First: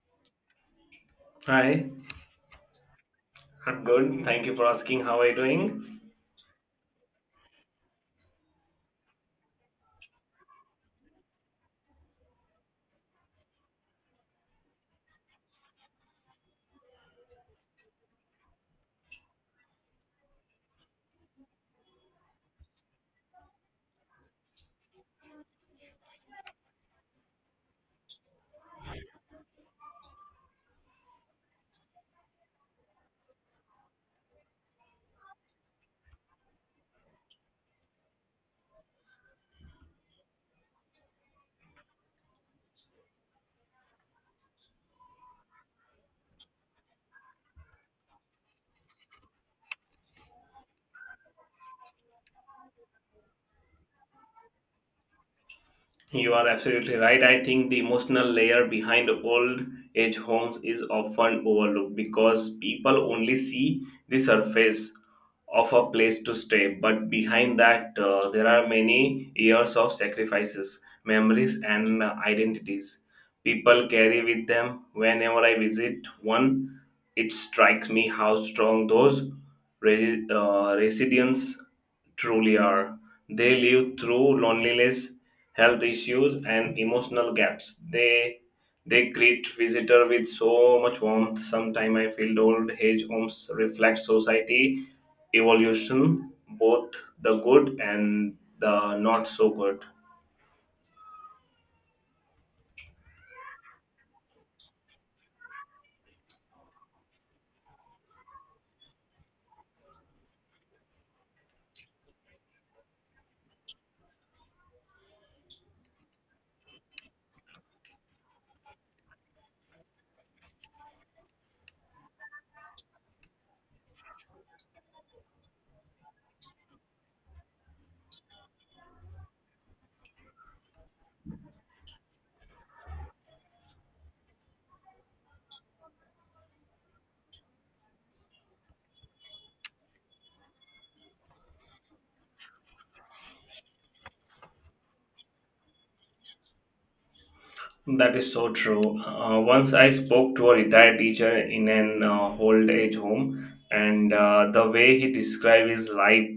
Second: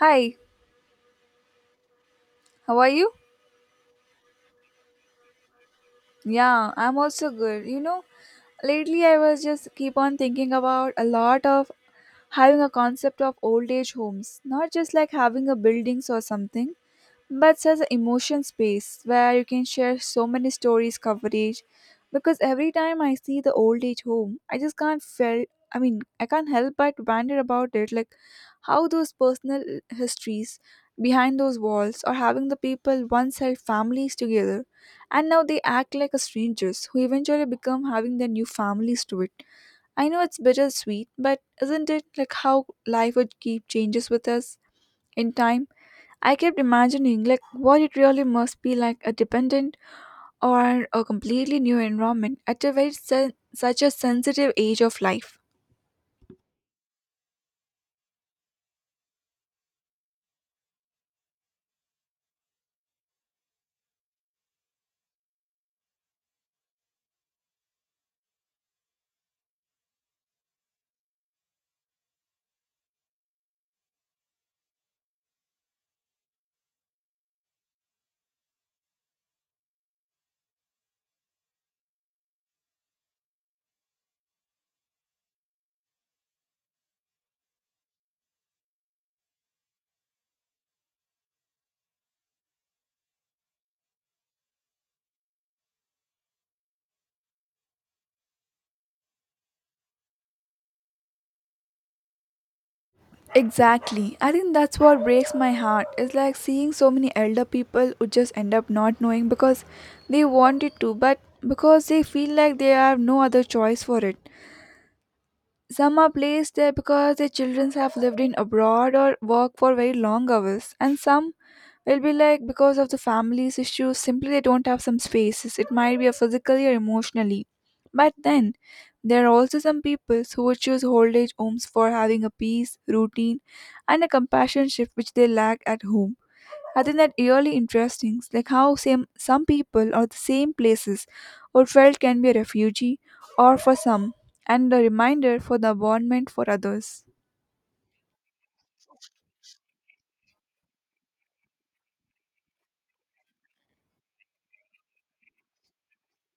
Hi, Hi, how are you? I'm good. Thank you for asking. How are you doing? Yeah, I'm also good. You know, lately I was just keep on thinking about a lot of having a concept of old age homes, not just like having a buildings or something, but as an emotion space where you can share so many stories coverage, because every time I see the old age home I just can't feel, I mean I can't help but wonder about it, like how those personal histories behind those walls, or having the people once held families together and now they act like a strangers who eventually become having their new families to it. I know it's bittersweet, but isn't it like how life would keep changes with us in time. I kept imagining like what it really must be like a dependent or a completely new environment at a very such a sensitive age of life. You are absolutely right. I think the emotional layer behind old age homes is often overlooked because people only see the surface of a place to stay. But behind that, there are many years of sacrifices, memories, and identities people carry with them. Whenever I visit one, it strikes me how strong those residents truly are. They live through loneliness health issues, and emotional gaps. They greet visitor with so much warmth. Sometimes I feel old age homes reflect society evolution, both the good and the not so good. Exactly. I think that's what breaks my heart. It's like seeing so many elder people who just end up not knowing because they wanted to, but because they feel like they have no other choice for it. Some are placed there because their children have lived in abroad or work for very long hours, and some will be like because of the family's issues, simply they don't have some spaces. It might be a physically or emotionally. But then there are also some people who would choose old age homes for having a peace, routine, and a companionship which they lack at home. I think that really interesting, like how same some people or the same places or felt can be a refugee or for some, and a reminder for the environment for others. That is so true. Once I spoke to a retired teacher in an old age home, and the way he described his life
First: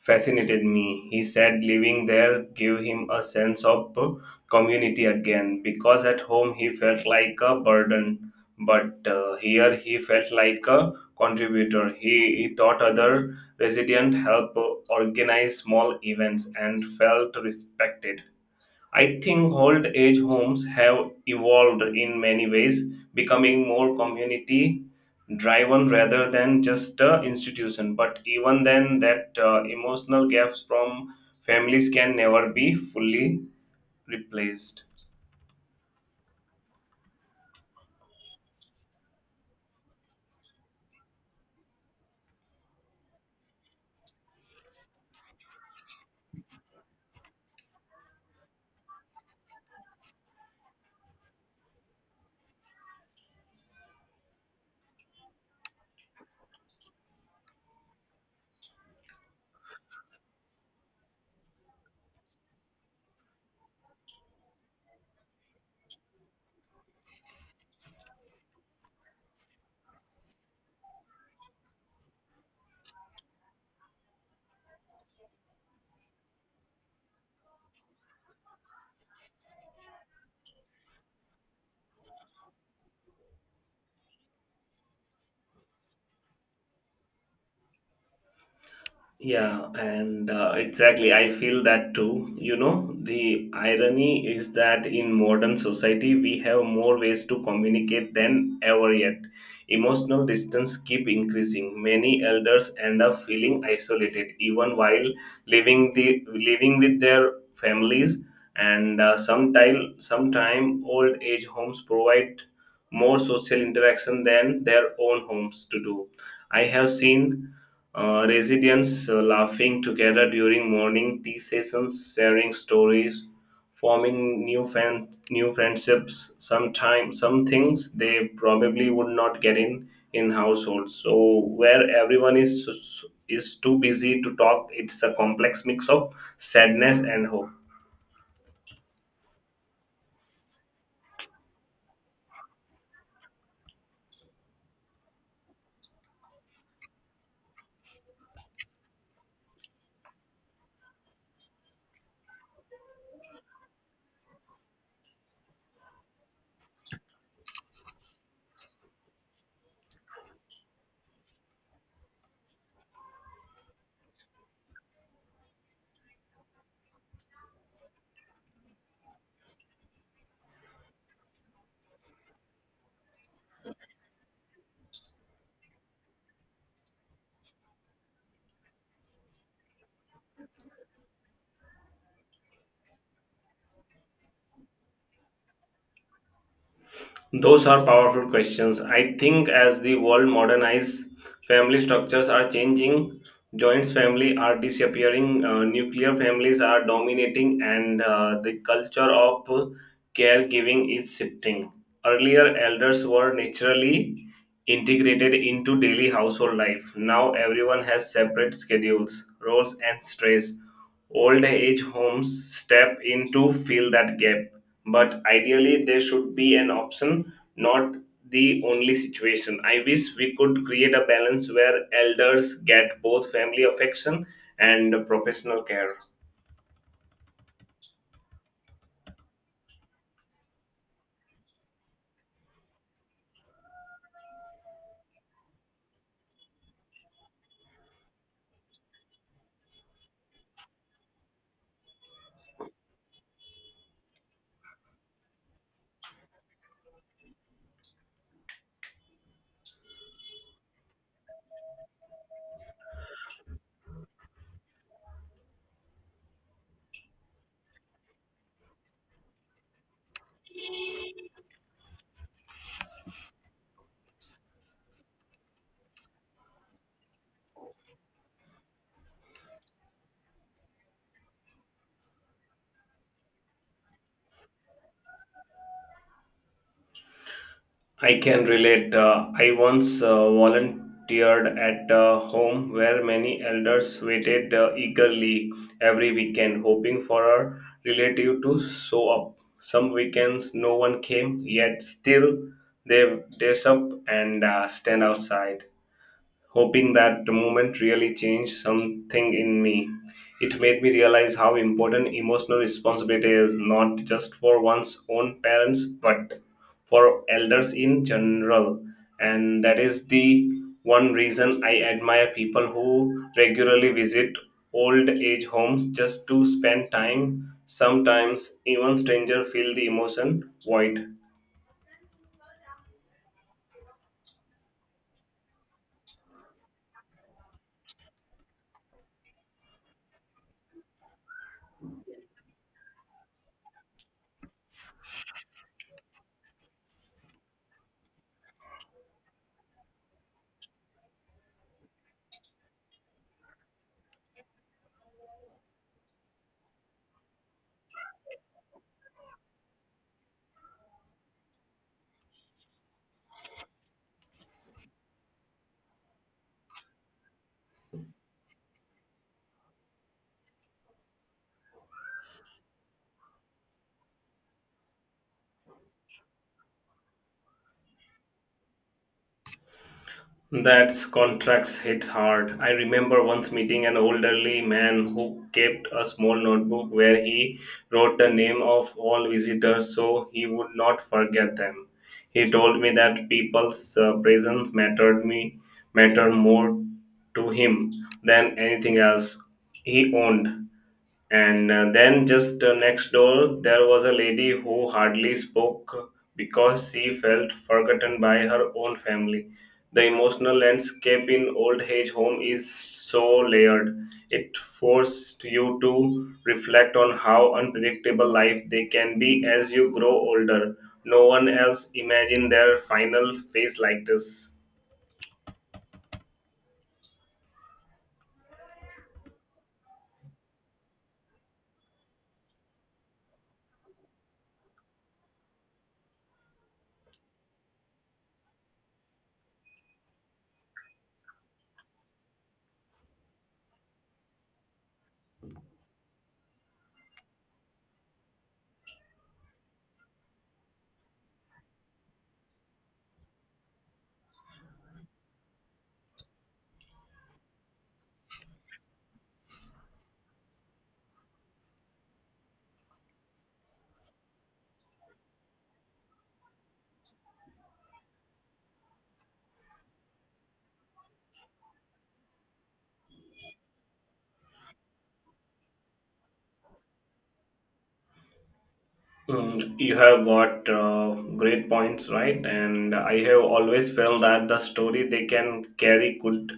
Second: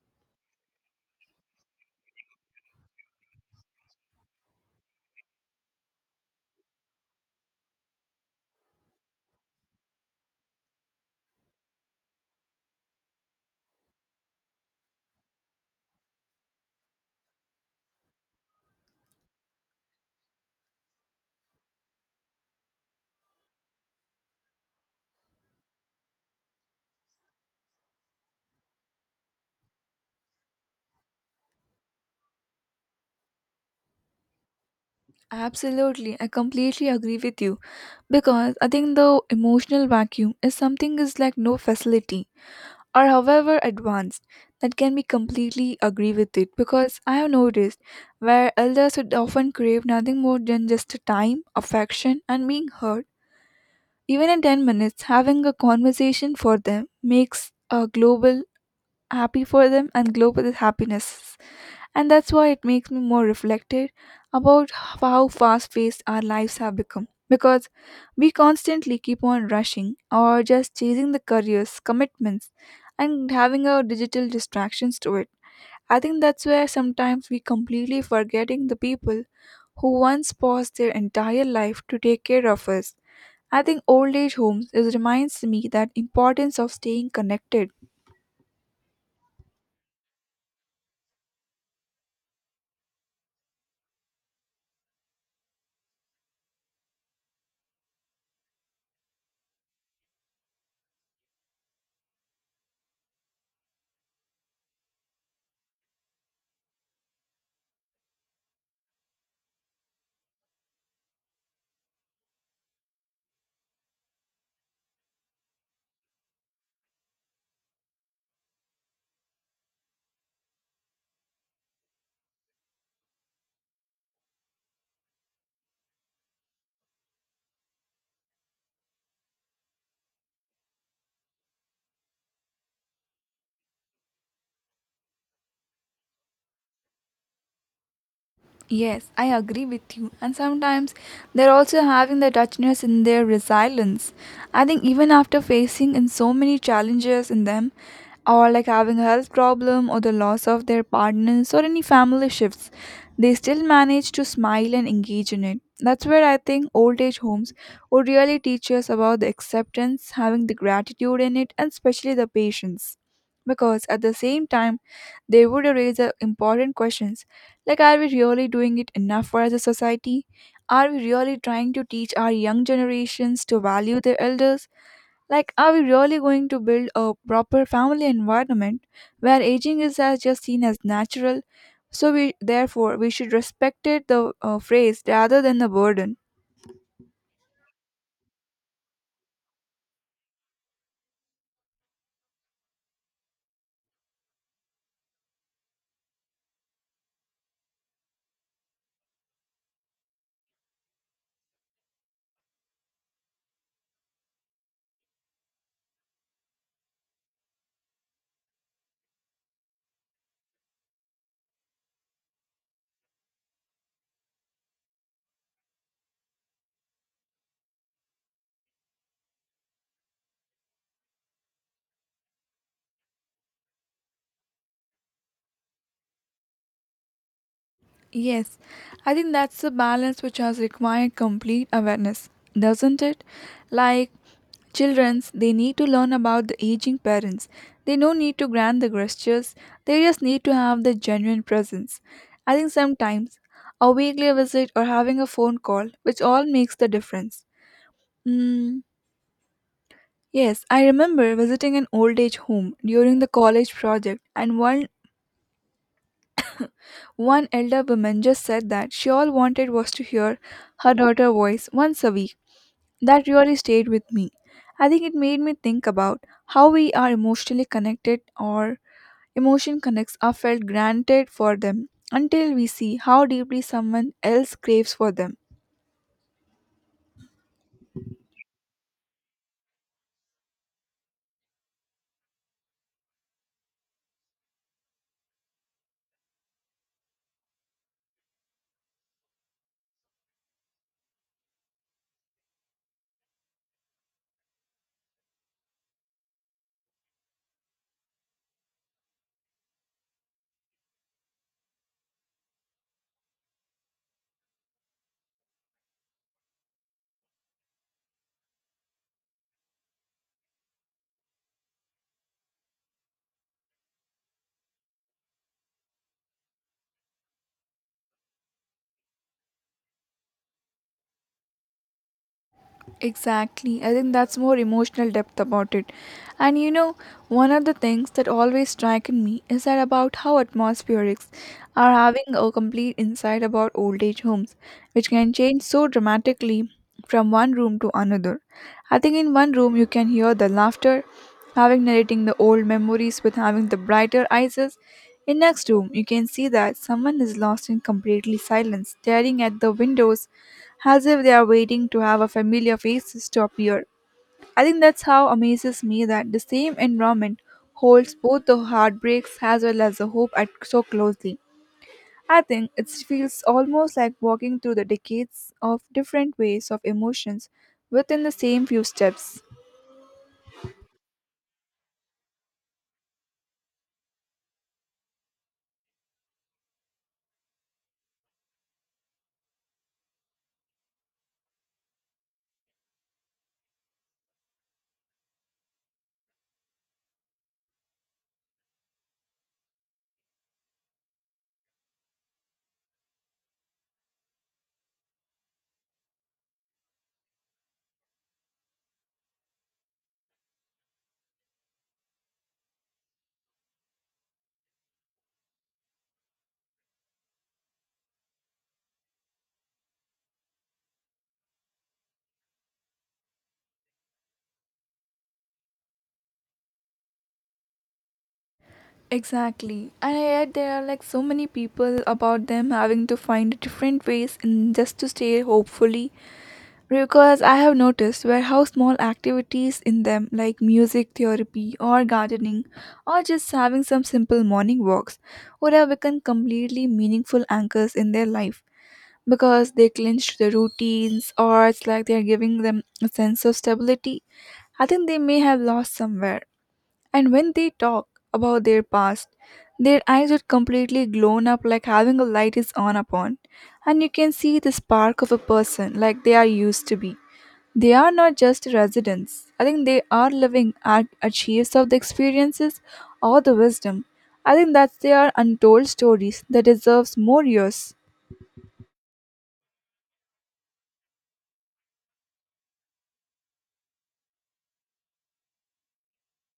fascinated me. He said living there gave him a sense of community again because at home he felt like a burden, but here he felt like a contributor. He taught other resident help organize small events and felt respected. I think old age homes have evolved in many ways, becoming more community driven rather than just a institution. But even then, that emotional gaps from families can never be fully replaced. Absolutely, I completely agree with you, because I think the emotional vacuum is something is like no facility or however advanced that can be completely agree with it, because I have noticed where elders would often crave nothing more than just time, affection, and being heard. Even in 10 minutes, having a conversation for them makes a global happy for them and global happiness. And that's why it makes me more reflective about how fast paced our lives have become. Because we constantly keep on rushing or just chasing the careers, commitments, and having our digital distractions to it. I think that's where sometimes we completely forgetting the people who once paused their entire life to take care of us. I think old age homes it reminds me that importance of staying connected. Yeah, and exactly, I feel that too. You know, the irony is that in modern society, we have more ways to communicate than ever yet. Emotional distance keep increasing. Many elders end up feeling isolated, even while living with their families. And sometime old age homes provide more social interaction than their own homes to do. I have seen residents laughing together during morning tea sessions, sharing stories, forming new friendships. Sometimes some things they probably would not get in households. So where everyone is too busy to talk, it's a complex mix of sadness and hope. Yes, I agree with you. And sometimes they're also having the richness in their resilience. I think even after facing in so many challenges in them, or like having a health problem or the loss of their partners or any family shifts, they still manage to smile and engage in it. That's where I think old age homes would really teach us about the acceptance, having the gratitude in it, and especially the patience. Because at the same time they would raise important questions, like are we really doing it enough for as a society? Are we really trying to teach our young generations to value their elders? Like are we really going to build a proper family environment where aging is as just seen as natural, so we therefore we should respect it the phrase rather than the burden. Those are powerful questions. I think as the world modernizes, family structures are changing, joint family are disappearing, nuclear families are dominating, and the culture of caregiving is shifting. Earlier, elders were naturally integrated into daily household life. Now, everyone has separate schedules, roles, and stress old age homes step in to fill that gap, but ideally they should be an option, not the only situation. I wish we could create a balance where elders get both family affection and professional care. Yes, I think that's the balance which has required complete awareness, doesn't it? Like children's, they need to learn about the aging parents. They don't need to grant the gestures, they just need to have the genuine presence. I think sometimes a weekly visit or having a phone call, which all makes the difference. Mm, yes, I remember visiting an old age home during the college project, and one elder woman just said that she all wanted was to hear her daughter's voice once a week. That really stayed with me. I think it made me think about how we are emotionally connected or emotion connects are felt granted for them until we see how deeply someone else craves for them. I can relate. I once volunteered at a home where many elders waited eagerly every weekend, hoping for a relative to show up. Some weekends no one came, yet still they dress up and stand outside hoping that the moment really changed something in me. It made me realize how important emotional responsibility is, not just for one's own parents, but for elders in general. And that is the one reason I admire people who regularly visit old age homes just to spend time. Sometimes even strangers feel the emotion void. Exactly. I think that's more emotional depth about it. And you know, one of the things that always strike in me is that about how atmospherics are having a complete insight about old age homes, which can change so dramatically from one room to another. I think in one room you can hear the laughter, having narrating the old memories with having the brighter eyes. In next room, you can see that someone is lost in completely silence, staring at the windows as if they are waiting to have a familiar face to appear. I think that's how amazes me that the same environment holds both the heartbreaks as well as the hope at so closely. I think it feels almost like walking through the decades of different ways of emotions within the same few steps. That's contracts hit hard. I remember once meeting an elderly man who kept a small notebook where he wrote the name of all visitors so he would not forget them. He told me that people's presence mattered more to him than anything else he owned. And then just next door, there was a lady who hardly spoke because she felt forgotten by her own family. The emotional landscape in old age home is so layered. It forced you to reflect on how unpredictable life they can be as you grow older. No one else imagined their final phase like this. Exactly. And yet there are like so many people about them having to find different ways in just to stay hopefully. Because I have noticed where how small activities in them like music therapy or gardening or just having some simple morning walks would have become completely meaningful anchors in their life, because they clinch to the routines or it's like they're giving them a sense of stability. I think they may have lost somewhere. And when they talk about their past, their eyes are completely glown up like having a light is on upon. And you can see the spark of a person like they are used to be. They are not just residents. I think they are living archives of the experiences or the wisdom. I think that they are untold stories that deserves more years. Mm, you have got great points, right? And I have always felt that the story they can carry could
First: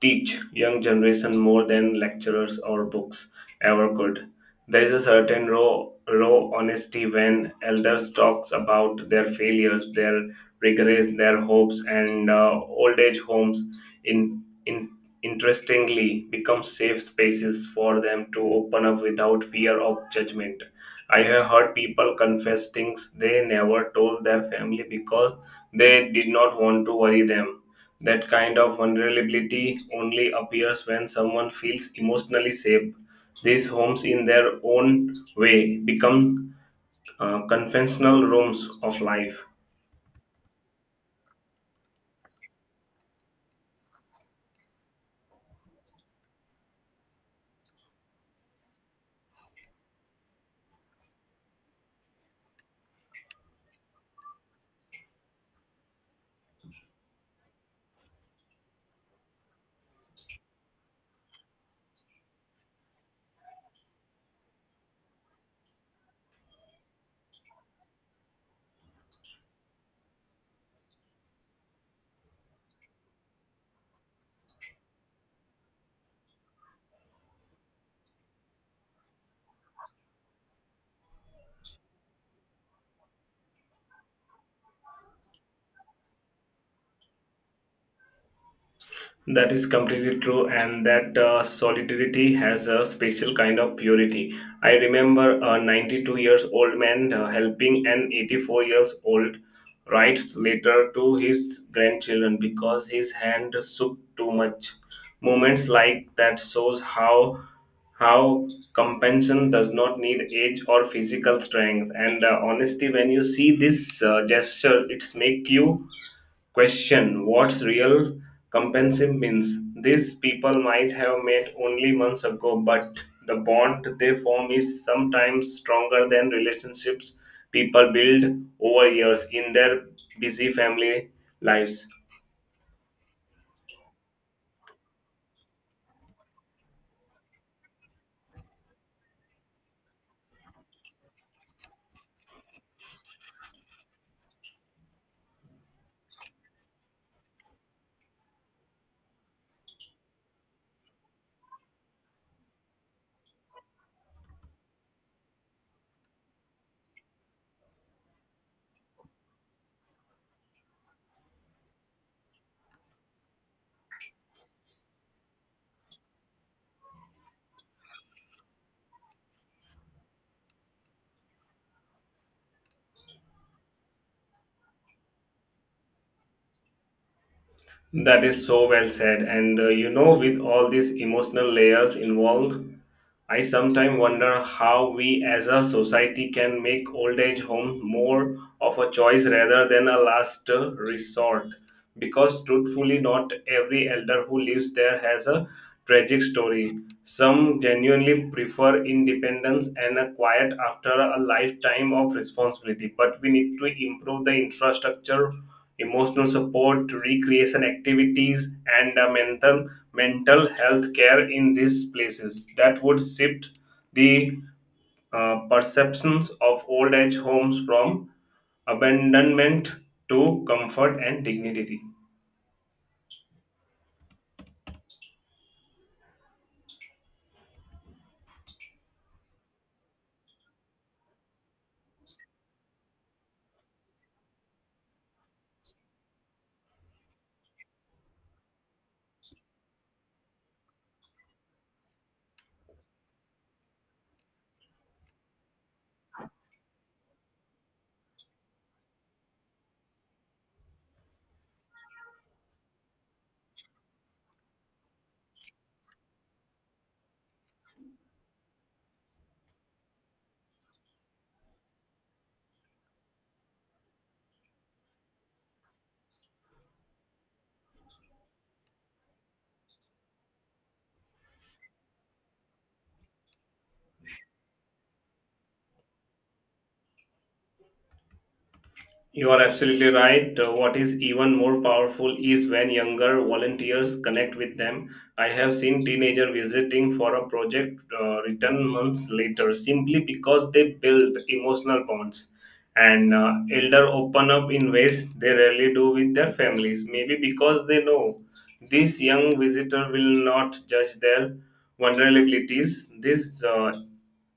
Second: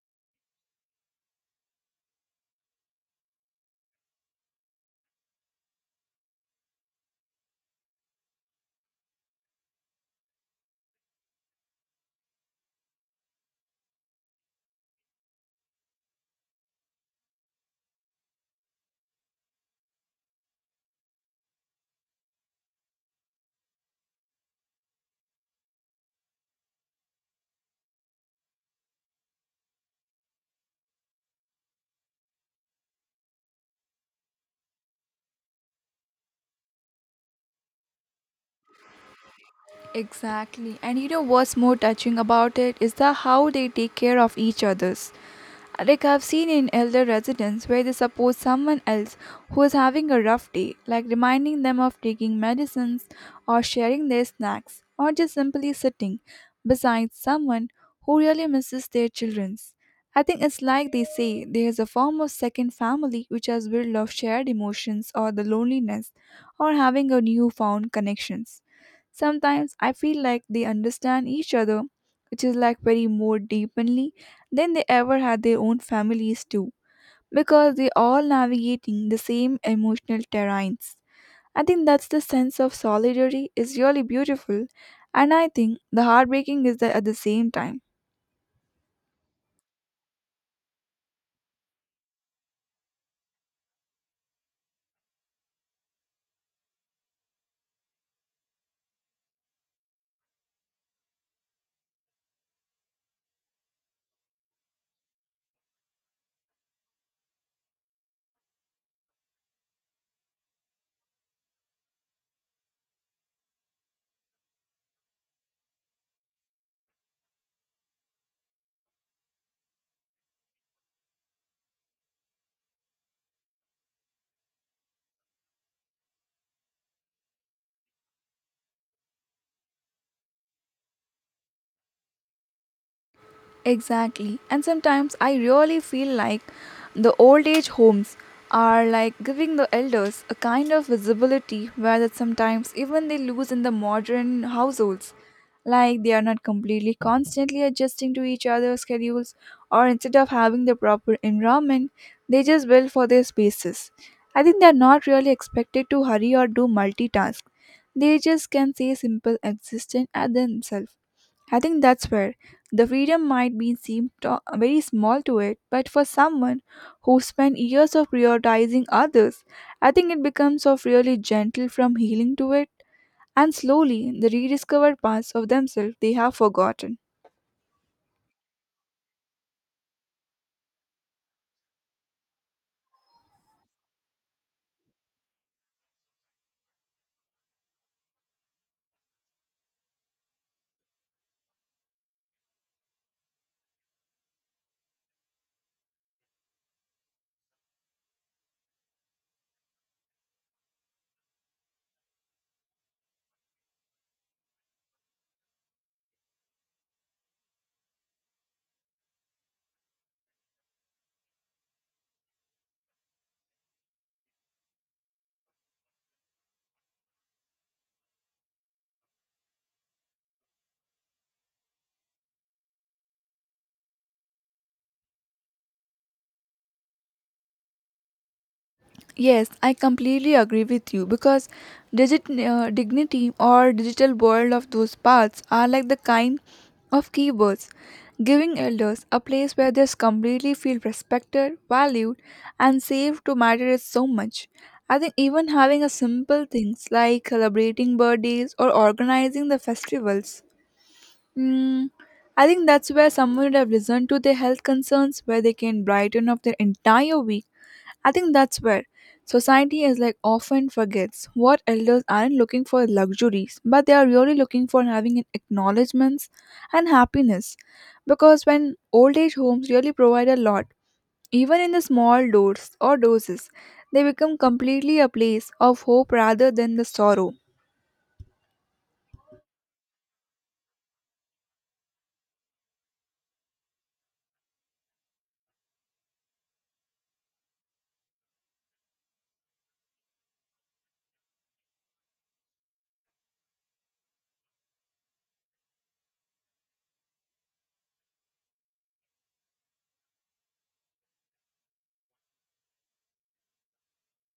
teach young generation more than lecturers or books ever could. There is a certain raw honesty when elders talks about their failures, their regrets, their hopes, and old age homes. In interestingly, become safe spaces for them to open up without fear of judgment. I have heard people confess things they never told their family because they did not want to worry them. That kind of vulnerability only appears when someone feels emotionally safe. These homes, in their own way, become confessional rooms of life. Exactly. And you know what's more touching about it is the how they take care of each others. Like I've seen in elder residents where they support someone else who is having a rough day, like reminding them of taking medicines or sharing their snacks, or just simply sitting beside someone who really misses their children's. I think it's like they say there is a form of second family which has built of shared emotions or the loneliness or having a newfound connections. Sometimes I feel like they understand each other, which is like very more deeply than they ever had their own families too, because they all navigating the same emotional terrains. I think that's the sense of solidarity is really beautiful, and I think the heartbreaking is that at the same time. That is completely true, and that solidarity has a special kind of purity. I remember a 92 years old man helping an 84 years old write letter to his grandchildren because his hand shook too much. Moments like that shows how compassion does not need age or physical strength. And honesty, when you see this gesture, it's make you question what's real compensation means? These people might have met only months ago, but the bond they form is sometimes stronger than relationships people build over years in their busy family lives. Exactly. And sometimes I really feel like the old age homes are like giving the elders a kind of visibility where that sometimes even they lose in the modern households. Like they are not completely constantly adjusting to each other's schedules or instead of having the proper environment, they just build for their spaces. I think they are not really expected to hurry or do multitask. They just can say simple existence at themselves. I think that's where the freedom might be very small to it, but for someone who spent years of prioritizing others, I think it becomes of really gentle from healing to it, and slowly the rediscovered parts of themselves they have forgotten. That is so well said. And you know, with all these emotional layers involved, I sometimes wonder how we as a society can make old age home more of a choice rather than a last resort. Because truthfully, not every elder who lives there has a tragic story. Some genuinely prefer independence and a quiet after a lifetime of responsibility. But we need to improve the infrastructure emotional support, recreation activities, and mental health care in these places. That would shift the perceptions of old age homes from abandonment to comfort and dignity. Yes, I completely agree with you, because digit dignity or digital world of those paths are like the kind of keywords, giving elders a place where they completely feel respected, valued, and safe to matter is so much. I think even having a simple things like celebrating birthdays or organizing the festivals. Mm, I think that's where someone would have listened to their health concerns, where they can brighten up their entire week. I think that's where society is like often forgets what elders aren't looking for luxuries, but they are really looking for having an acknowledgements and happiness. Because when old age homes really provide a lot, even in the small doors or doses, they become completely a place of hope rather than the sorrow. You are absolutely right. What is even more powerful is when younger volunteers connect with them. I have seen teenagers visiting for a project return months later simply because they build emotional bonds. And elder open up in ways they rarely do with their families, maybe because they know this young visitor will not judge their vulnerabilities. This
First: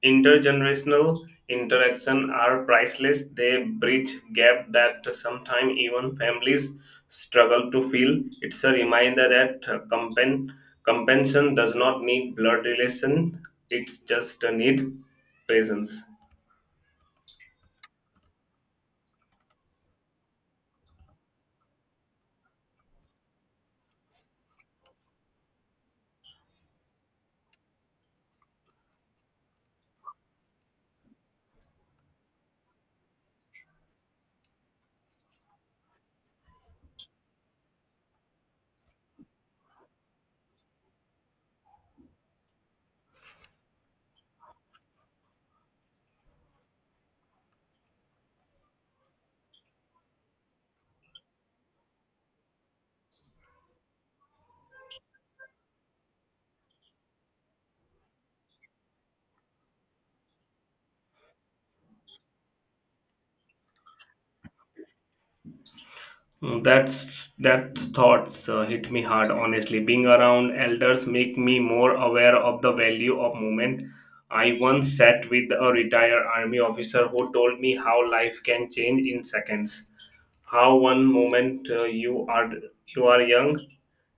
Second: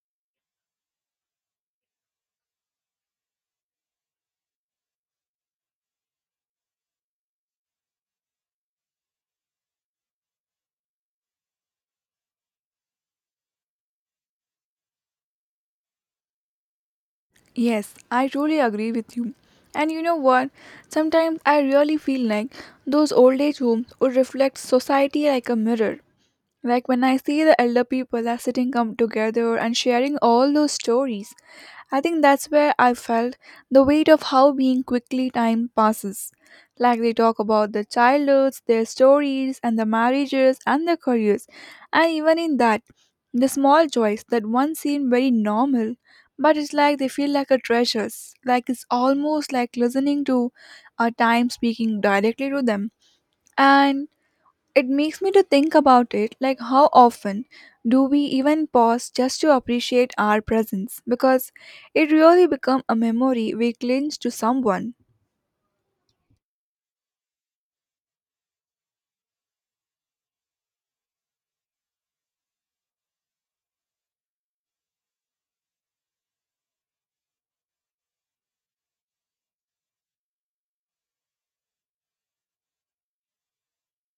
intergenerational interaction are priceless. They bridge gap that sometimes even families struggle to fill. It's a reminder that compensation does not need blood relation. It's just a need presence. Yes, I truly agree with you. And you know what? Sometimes I really feel like those old age homes would reflect society like a mirror. Like when I see the elder people are sitting come together and sharing all those stories, I think that's where I felt the weight of how being quickly time passes. Like they talk about their childhoods, their stories, and the marriages and their careers. And even in that, the small joys that once seem very normal, but it's like they feel like a treasures. Like it's almost like listening to a time speaking directly to them. And it makes me to think about it like how often do we even pause just to appreciate our presence, because it really become a memory we cling to someone. Mm, that's that thoughts hit me hard. Honestly, being around elders make me more aware of the value of moment. I once sat with a retired army officer who told me how life can change in seconds, how one moment you are young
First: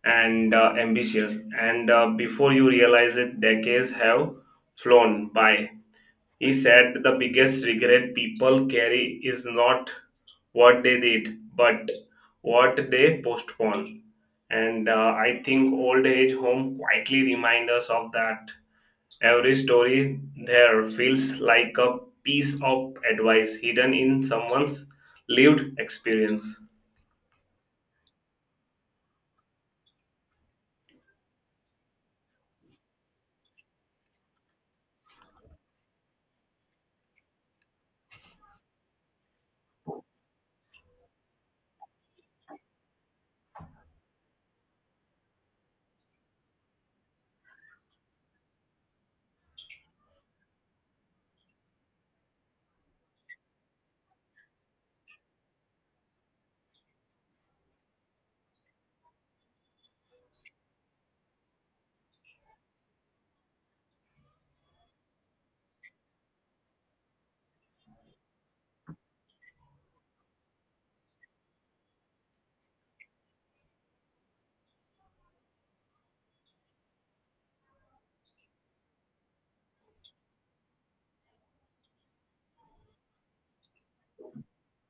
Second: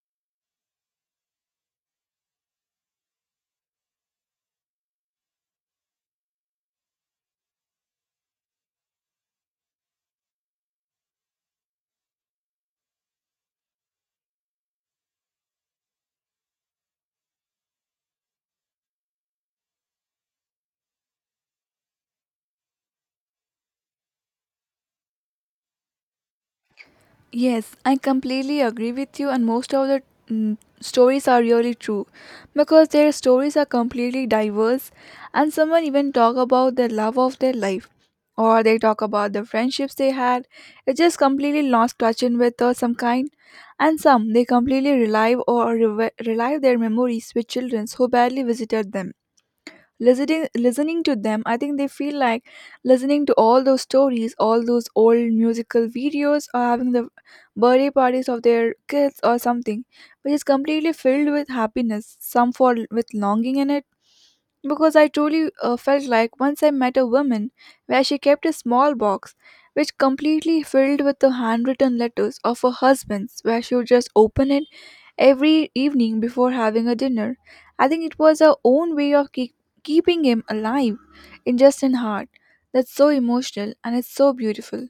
and ambitious, and before you realize it decades have flown by. He said the biggest regret people carry is not what they did but what they postpone. And I think old age home quietly reminds us of that. Every story there feels like a piece of advice hidden in someone's lived experience. Yes, I completely agree with you, and most of the stories are really true because their stories are completely diverse, and someone even talk about the love of their life, or they talk about the friendships they had. It just completely lost touch in with some kind, and some they completely relive or relive their memories with children who barely visited them. Listening to them, I think they feel like listening to all those stories, all those old musical videos, or having the birthday parties of their kids or something, which is completely filled with happiness, some for with longing in it. Because I truly felt like once I met a woman where she kept a small box which completely filled with the handwritten letters of her husband's, where she would just open it every evening before having a dinner. I think it was our own way of keeping him alive in just in heart. That's so emotional and it's so beautiful.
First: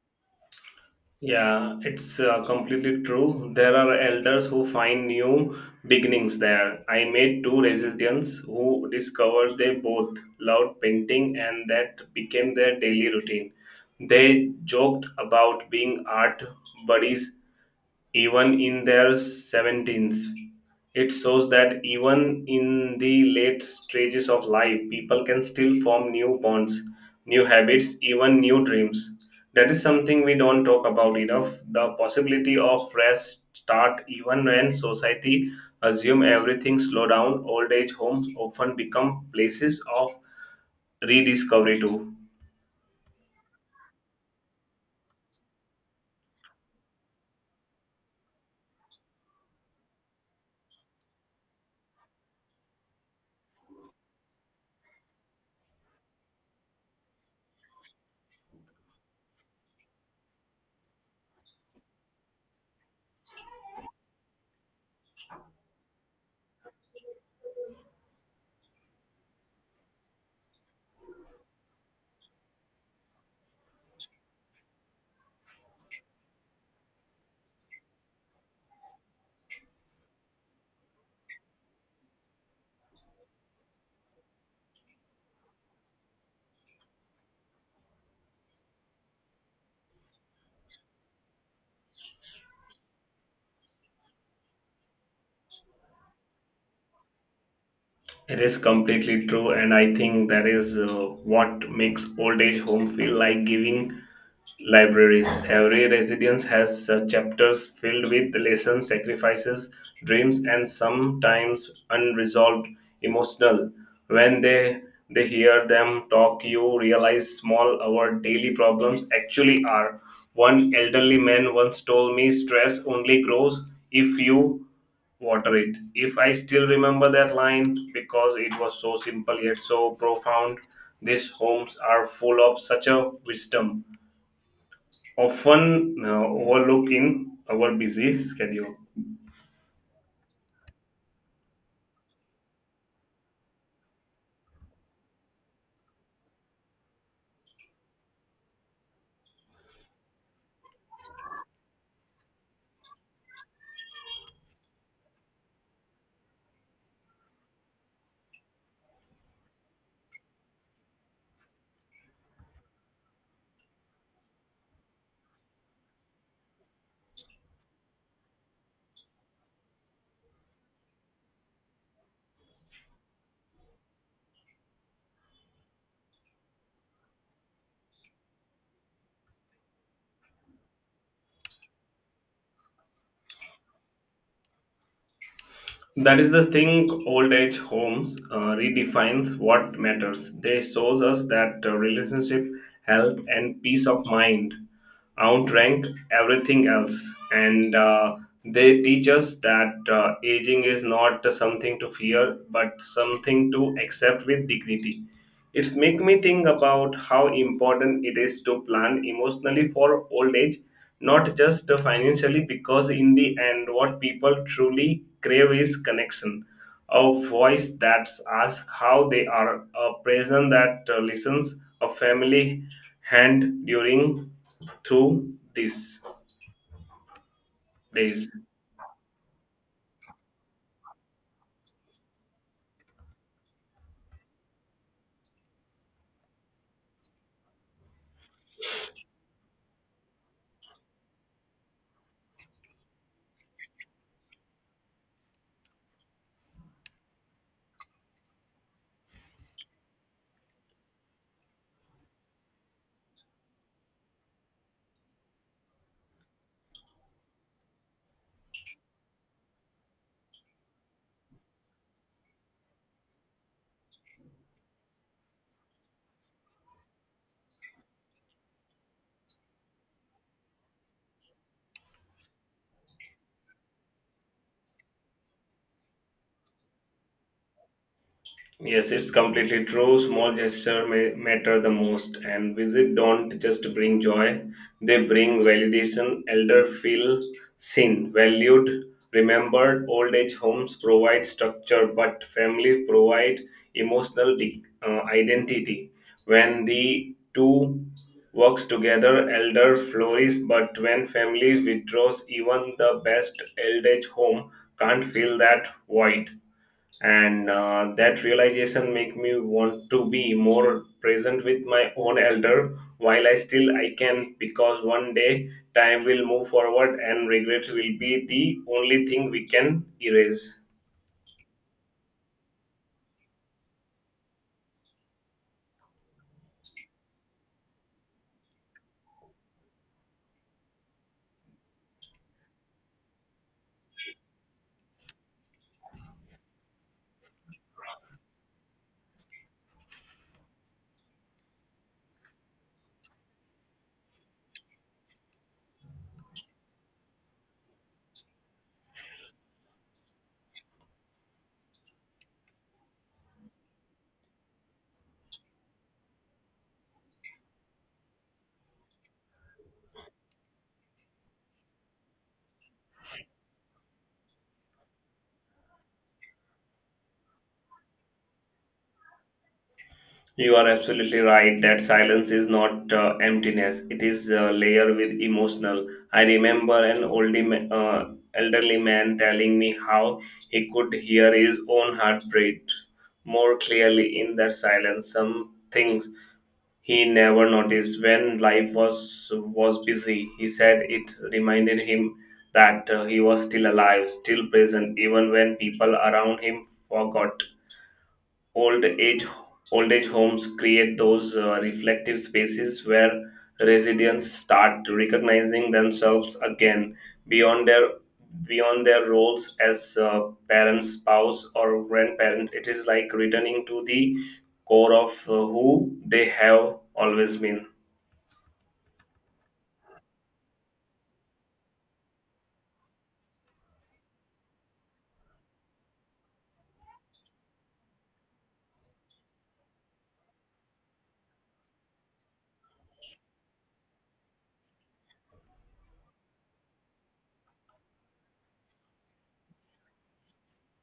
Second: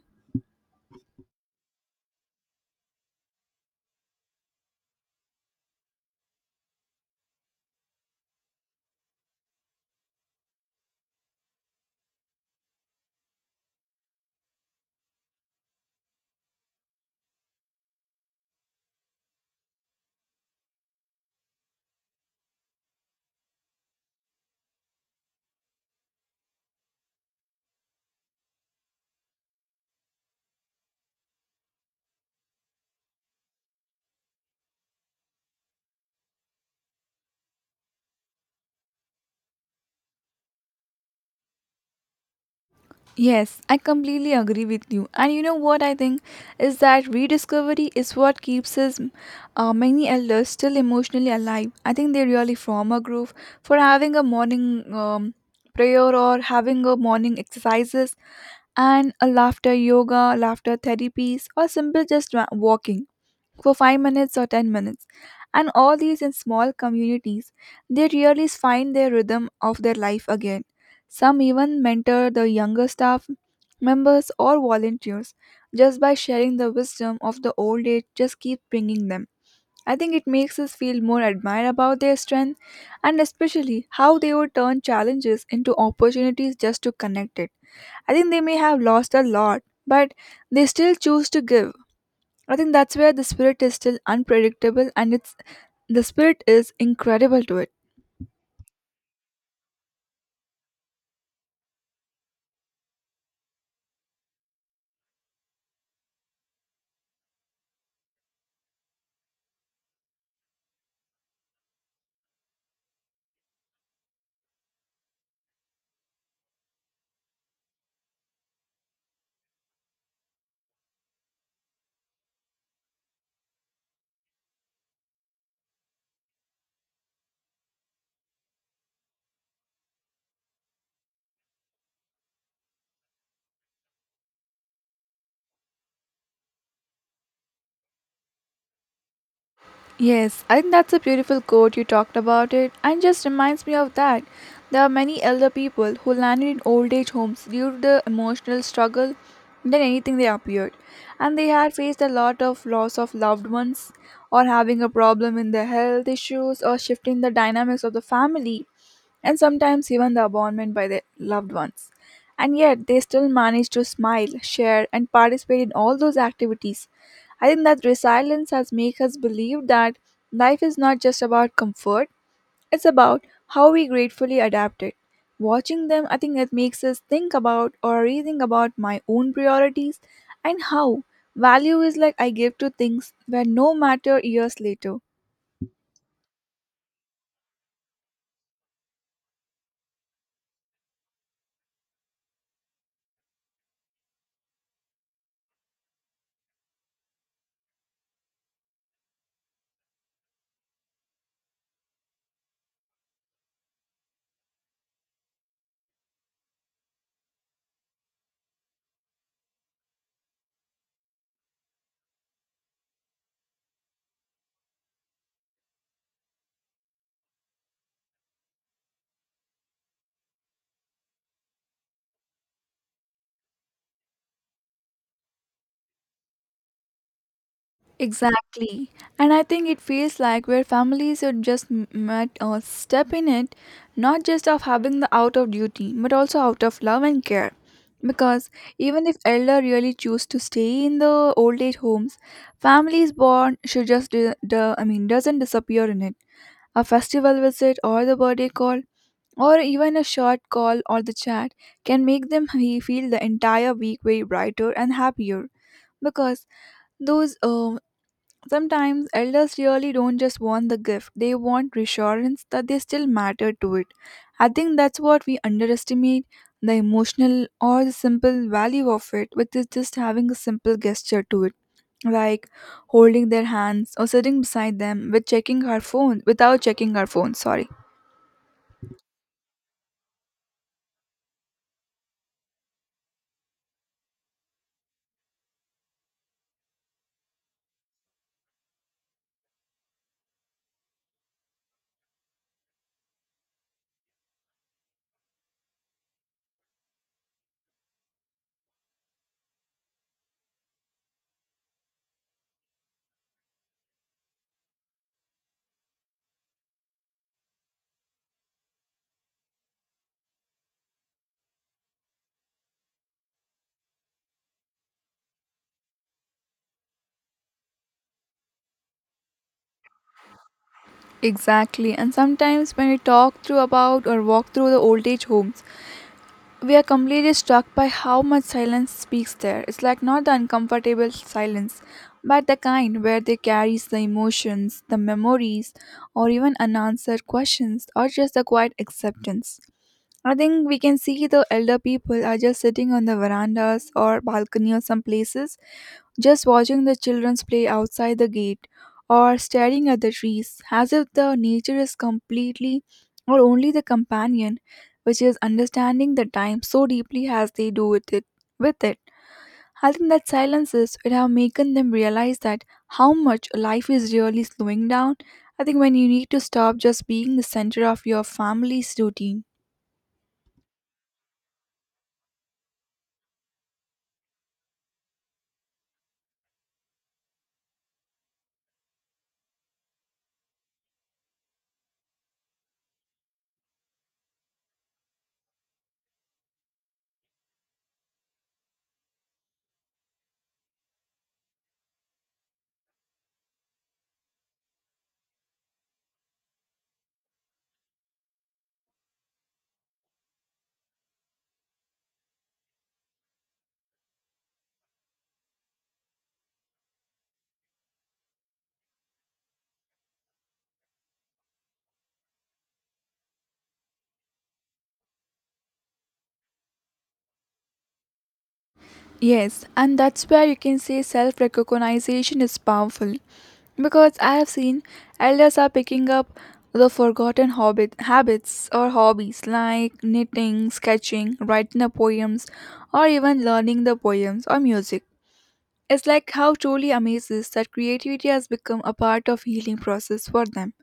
Yeah, it's completely true. There are elders who find new beginnings there. I met two residents who discovered they both loved painting and that became their daily routine. They joked about being art buddies even in their 17s. It shows that even in the late stages of life, people can still form new bonds, new habits, even new dreams. That is something we don't talk about enough. The possibility of fresh start, even when society assume everything slow down, old age homes often become places of rediscovery too. Yes, I completely agree with you. And you know what I think is that rediscovery is what keeps us many elders still emotionally alive. I think they really form a group for having a morning prayer or having a morning exercises and a laughter yoga, laughter therapies, or simple just walking for 5 minutes or 10 minutes. And all these in small communities, they really find their rhythm of their life again. Some even mentor the younger staff members or volunteers just by sharing the wisdom of the old age, just keep bringing them. I think it makes us feel more admired about their strength, and especially how they would turn challenges into opportunities just to connect it. I think they may have lost a lot, but they still choose to give. I think that's where the spirit is still unpredictable, and it's the spirit is incredible to it. It is completely true, and I think that is what makes old age home feel like giving libraries. Every residence has chapters filled with lessons, sacrifices, dreams, and sometimes unresolved emotional. When they hear them talk, you realize small our daily problems actually are. One elderly man once told me, "Stress only grows if you water it." If I still remember that line because it was so simple yet so profound. These homes are full of such a wisdom often overlook in our busy schedule. Yes, I think that's a beautiful quote you talked about it and just reminds me of that. There are many elder people who landed in old age homes due to the emotional struggle than anything they appeared. And they had faced a lot of loss of loved ones or having a problem in their health issues or shifting the dynamics of the family, and sometimes even the abandonment by their loved ones. And yet, they still manage to smile, share, and participate in all those activities. I think that resilience has made us believe that life is not just about comfort, it's about how we gratefully adapt it. Watching them, I think it makes us think about or rethink about my own priorities and how value is like I give to things where no matter years later. That is the thing old age homes redefines what matters. They shows us that relationship, health, and peace of mind outrank everything else. And they teach us that aging is not something to fear, but something to accept with dignity. It's make me think about how important it is to plan emotionally for old age, not just financially, because in the end, what people truly crave is connection, a voice that asks how they are, a present that listens, a family hand during through these days. Exactly. And I think it feels like where families are just met or step in it, not just of having the out of duty, but also out of love and care. Because even if elder really choose to stay in the old age homes, families born should just do, do, I mean doesn't disappear in it. A festival visit or the birthday call or even a short call or the chat can make them feel the entire week way brighter and happier, because those sometimes elders really don't just want the gift, they want reassurance that they still matter to it. I think that's what we underestimate, the emotional or the simple value of it, which is just having a simple gesture to it, like holding their hands or sitting beside them with checking her phone without checking her phone, sorry. Yes, it's completely true. Small gesture may matter the most, and visit don't just bring joy; they bring validation. Elder feel seen, valued, remembered. Old age homes provide structure, but family provide emotional identity. When the two works together, elder flourish. But when family withdraws, even the best old age home can't fill that void. And that realization make me want to be more present with my own elder while I can, because one day time will move forward and regrets will be the only thing we can erase. Exactly, and sometimes when we talk through about or walk through the old age homes, we are completely struck by how much silence speaks there. It's like not the uncomfortable silence, but the kind where they carries the emotions, the memories, or even unanswered questions, or just the quiet acceptance. I think we can see the elder people are just sitting on the verandas or balcony or some places, just watching the childrens play outside the gate or staring at the trees, as if the nature is completely or only the companion, which is understanding the time so deeply as they do with it. With it, I think that silences would have making them realize that how much life is really slowing down. I think when you need to stop just being the center of your family's routine. You are absolutely right that silence is not emptiness, it is a layer with emotional. I remember an old uh, elderly man telling me how he could hear his own heartbeat more clearly in that silence, some things he never noticed when life was busy. He said it reminded him that he was still alive, still present, even when people around him forgot. Old age old age homes create those reflective spaces where residents start recognizing themselves again beyond their beyond their roles as parents spouse or grandparent. It is like returning to the core of who they have always been. Yes, and that's where you can say self recognition is powerful because I have seen elders are picking up the forgotten hobbit habits or hobbies like knitting, sketching, writing the poems, or even learning the poems or music. It's like how truly amazes that creativity has become a part of healing process for them.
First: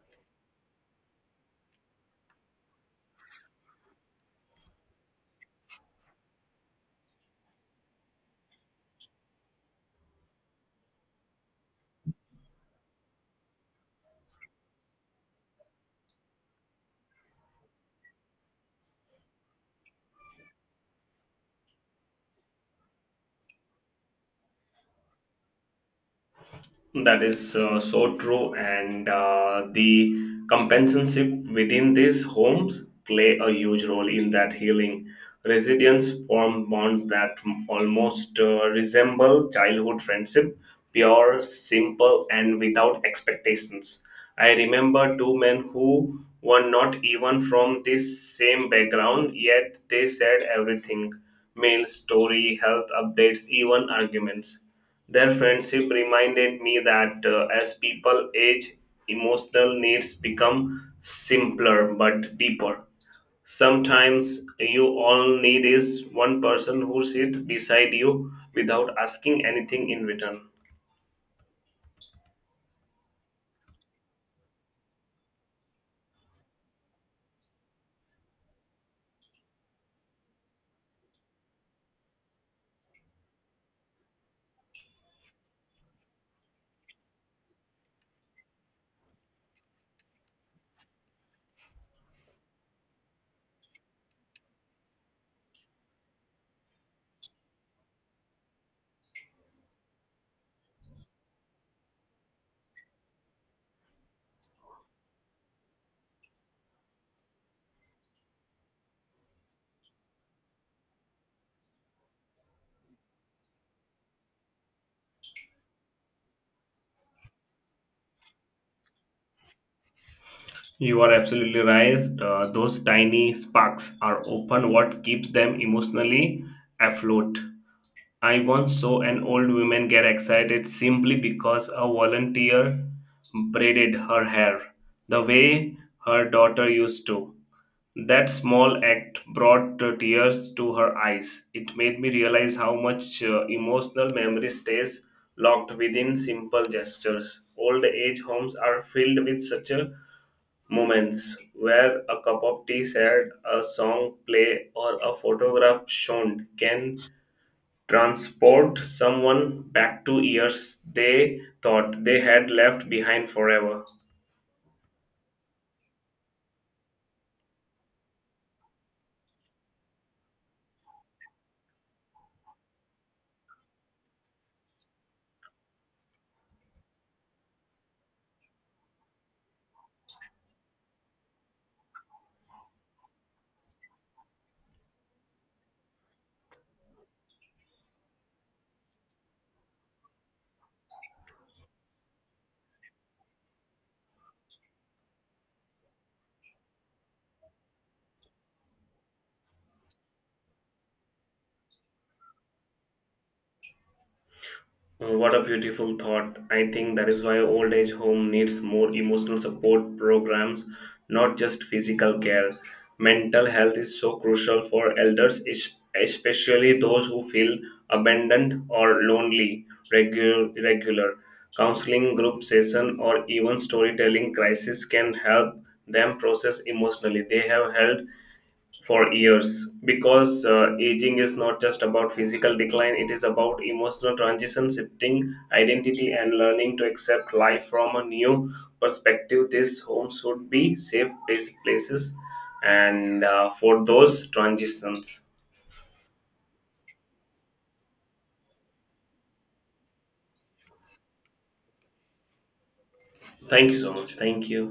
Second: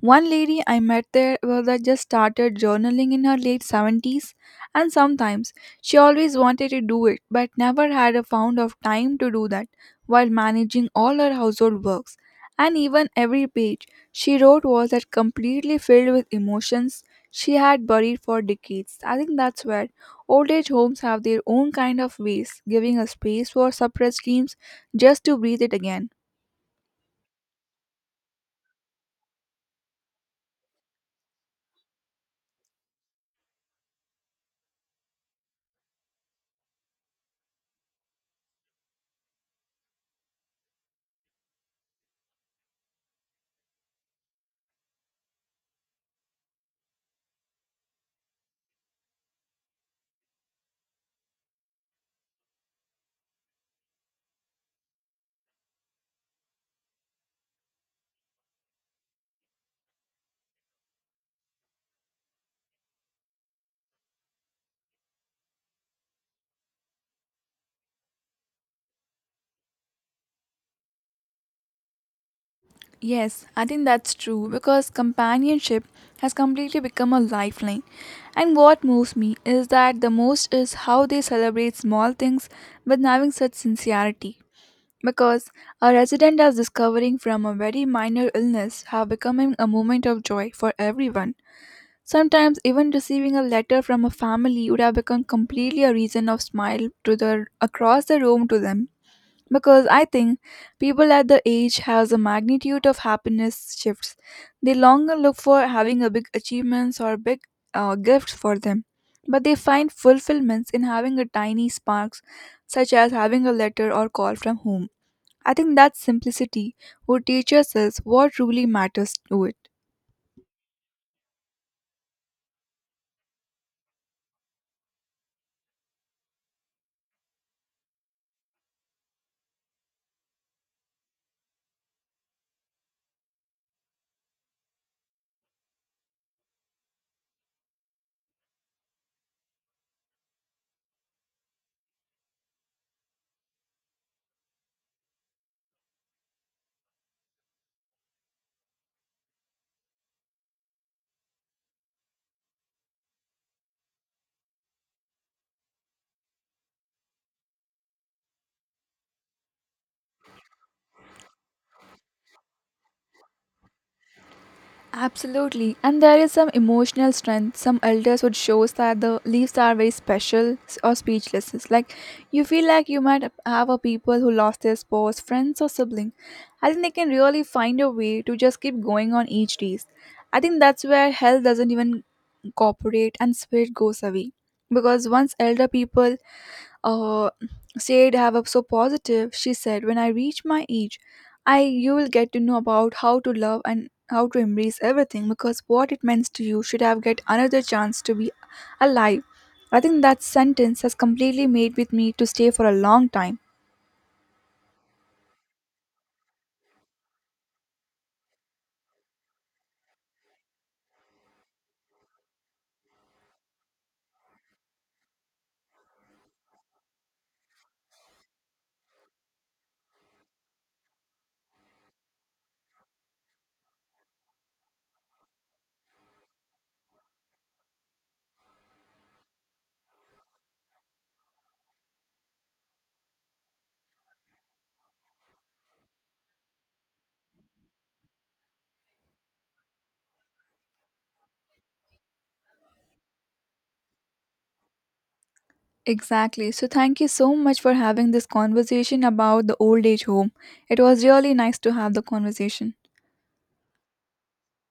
One lady I met there was that just started journaling in her late 70s, and sometimes she always wanted to do it but never had a found of time to do that while managing all her household works. And even every page she wrote was that completely filled with emotions she had buried for decades. I think that's where old age homes have their own kind of ways, giving a space for suppressed dreams just to breathe it again. That is so true, and the companionship within these homes play a huge role in that healing. Residents form bonds that almost resemble childhood friendship, pure, simple, and without expectations. I remember two men who were not even from this same background, yet they shared everything: meals, story, health updates, even arguments. Their friendship reminded me that as people age, emotional needs become simpler but deeper. Sometimes you all need is one person who sits beside you without asking anything in return. Yes, I think that's true because companionship has completely become a lifeline. And what moves me is that the most is how they celebrate small things with having such sincerity, because a resident is discovering from a very minor illness have become a moment of joy for everyone. Sometimes even receiving a letter from a family would have become completely a reason of smile to the across the room to them. Because I think people at the age has a magnitude of happiness shifts. They longer look for having a big achievements or big gifts for them, but they find fulfillments in having a tiny sparks, such as having a letter or call from home. I think that simplicity would teach us is what truly matters to it. You are absolutely right. Those tiny sparks are often what keeps them emotionally afloat. I once saw an old woman get excited simply because a volunteer braided her hair the way her daughter used to. That small act brought tears to her eyes. It made me realize how much emotional memory stays locked within simple gestures. Old age homes are filled with such moments where a cup of tea shared, a song play, or a photograph shown can transport someone back to years they thought they had left behind forever. Absolutely. And there is some emotional strength. Some elders would shows that the leaves are very special or speechless. It's like you feel like you might have a people who lost their spouse, friends or sibling. I think they can really find a way to just keep going on each days. I think that's where hell doesn't even cooperate and spirit goes away. Because once elder people uh, said have up so positive. She said, when I reach my age, I you will get to know about how to love and how to embrace everything, because what it means to you should have get another chance to be alive. I think that sentence has completely made with me to stay for a long time. What a beautiful thought. I think that is why old age home needs more emotional support programs, not just physical care. Mental health is so crucial for elders, especially those who feel abandoned or lonely. Regular counseling group session or even storytelling crisis can help them process emotionally. They have held for years because aging is not just about physical decline, it is about emotional transition shifting identity and learning to accept life from a new perspective. These homes should be places and for those transitions. Exactly, so thank you so much for having this conversation about the old age home. It was really nice to have the conversation. Thank you so much, thank you.